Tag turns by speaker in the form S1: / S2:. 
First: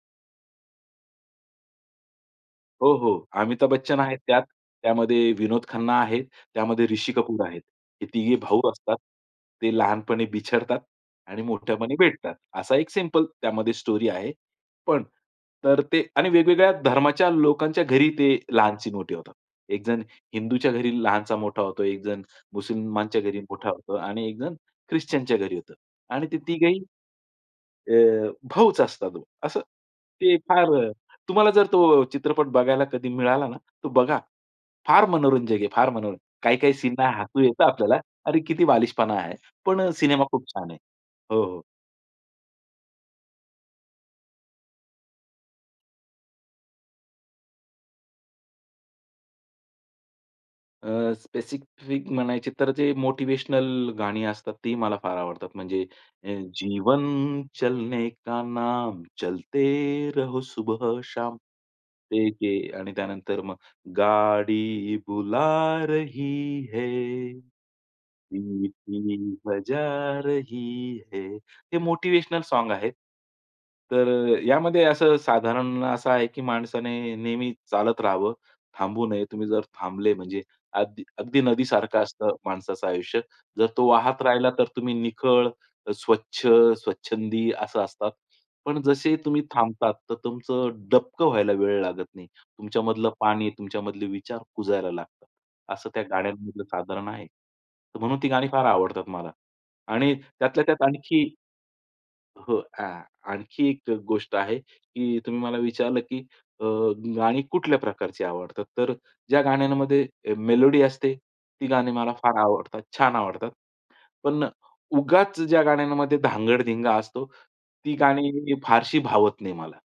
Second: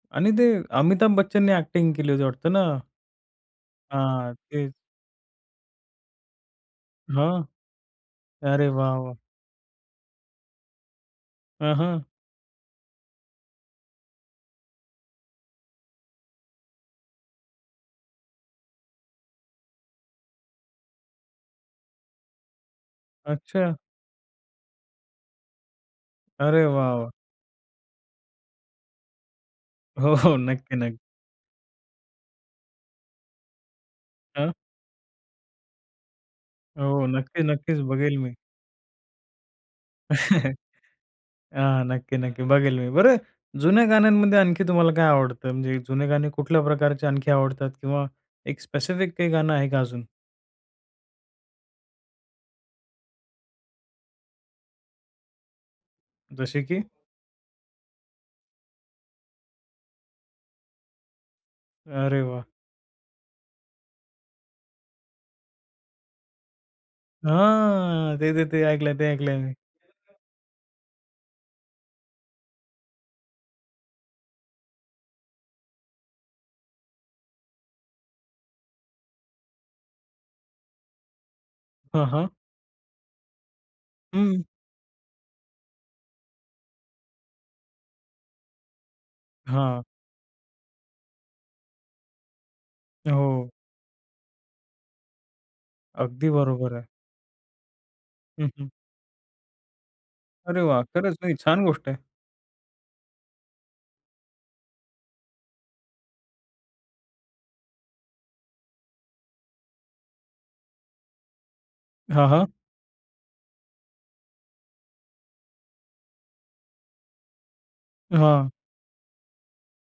S1: आणि ते अमिताभ बच्चनने एक्टिंग केली होती वाटतं ना.
S2: हो, हो. अमिताभ बच्चन आहेत
S1: हां,
S2: त्यात.
S1: तेच.
S2: त्यामध्ये विनोद खन्ना आहेत. त्यामध्ये ऋषी
S1: हां.
S2: कपूर आहेत. हे तिघे भाऊ
S1: अरे
S2: असतात.
S1: वाह! वाह!
S2: ते लहानपणी बिछडतात आणि
S1: हं,
S2: मोठ्यापणी
S1: हं.
S2: भेटतात. असा एक सिंपल त्यामध्ये स्टोरी आहे. पण तर ते आणि वेगवेगळ्या धर्माच्या लोकांच्या घरी ते लहानचे मोठे होतात. एक जण हिंदूच्या घरी लहानचा मोठा होतो, एक जण मुस्लिमांच्या घरी मोठा
S1: अच्छा.
S2: होतो आणि एक जण ख्रिश्चनच्या घरी होतो आणि ते
S1: अरे
S2: तिघेही
S1: वाह! वाह!
S2: अ, भाऊच असतात हो असं.
S1: हो, हो.
S2: ते फार
S1: नक्की, नक्की.
S2: तुम्हाला जर तो चित्रपट बघायला कधी मिळाला ना तर बघा.
S1: हां.
S2: फार मनोरंजक आहे, फार मनोरंजक. काही-काही
S1: हो
S2: सीनला हसू
S1: नक्की,
S2: येतं
S1: नक्कीच
S2: आपल्याला.
S1: बघेल मी.
S2: अरे, किती बालिशपणा आहे. पण सिनेमा खूप छान आहे. हो, हो.
S1: हां. नक्की, नक्की. बघेल मी. बरं, जुन्या गाण्यांमध्ये आणखी तुम्हाला काय आवडतं? म्हणजे जुने गाणे कुठल्या प्रकारचे आणखी आवडतात किंवा एक स्पेसिफिक काही गाणं आहे का अजून?
S2: अ, स्पेसिफिक म्हणायचे तर जे मोटिव्हेशनल गाणी असतात ती मला फार आवडतात. म्हणजे
S1: जसे की?
S2: जीवन चलनेका नाम, चलते रहो सुबह शाम
S1: अरे
S2: ते एक
S1: वाह!
S2: आहे आणि त्यानंतर मग गाडी बुला रही है,
S1: हां, ते-ते-ते ऐकलंय, ते
S2: सीटी
S1: ऐकलंय मी.
S2: बजा रही है. हे मोटिव्हेशनल सॉन्ग आहेत. तर यामध्ये असं साधारण असं आहे, की माणसाने नेहमी चालत राहावं, थांबू नये. तुम्ही जर थांबले म्हणजे अगदी अगदी नदीसारखं
S1: हां, हां.
S2: असतं माणसाचं आयुष्य. जर तो वाहत
S1: हं.
S2: राहिला तर तुम्ही निखळ, अ, स्वच्छ, स्वच्छंदी असं असतात. पण जसेही तुम्ही
S1: हां.
S2: थांबतात, तर तुमचं डबकं व्हायला वेळ लागत नाही. तुमच्यामधलं पाणी,
S1: हो.
S2: तुमच्यामधले विचार कुजायला लागतात. असं त्या
S1: अगदी
S2: गाण्यांमधलं
S1: बरोबर आहे.
S2: साधारण आहे. म्हणून ती गाणी
S1: हं,
S2: फार
S1: हं.
S2: आवडतात मला. आणि
S1: अरे
S2: त्यातल्या त्यात
S1: वाह! खरंच,
S2: आणखी
S1: नाही छान गोष्ट आहे.
S2: हो आ आणखी एक गोष्ट आहे, की तुम्ही मला विचारलं, की अ, गाणी कुठल्या प्रकारची आवडतात? तर ज्या गाण्यांमध्ये मेलोडी असते ती गाणी मला
S1: हां,
S2: फार
S1: हां.
S2: आवडतात. छान आवडतात. पण उगाच ज्या गाण्यांमध्ये धांगड-धिंगा असतो, ती गाणी
S1: हां.
S2: फारशी भावत नाही मला.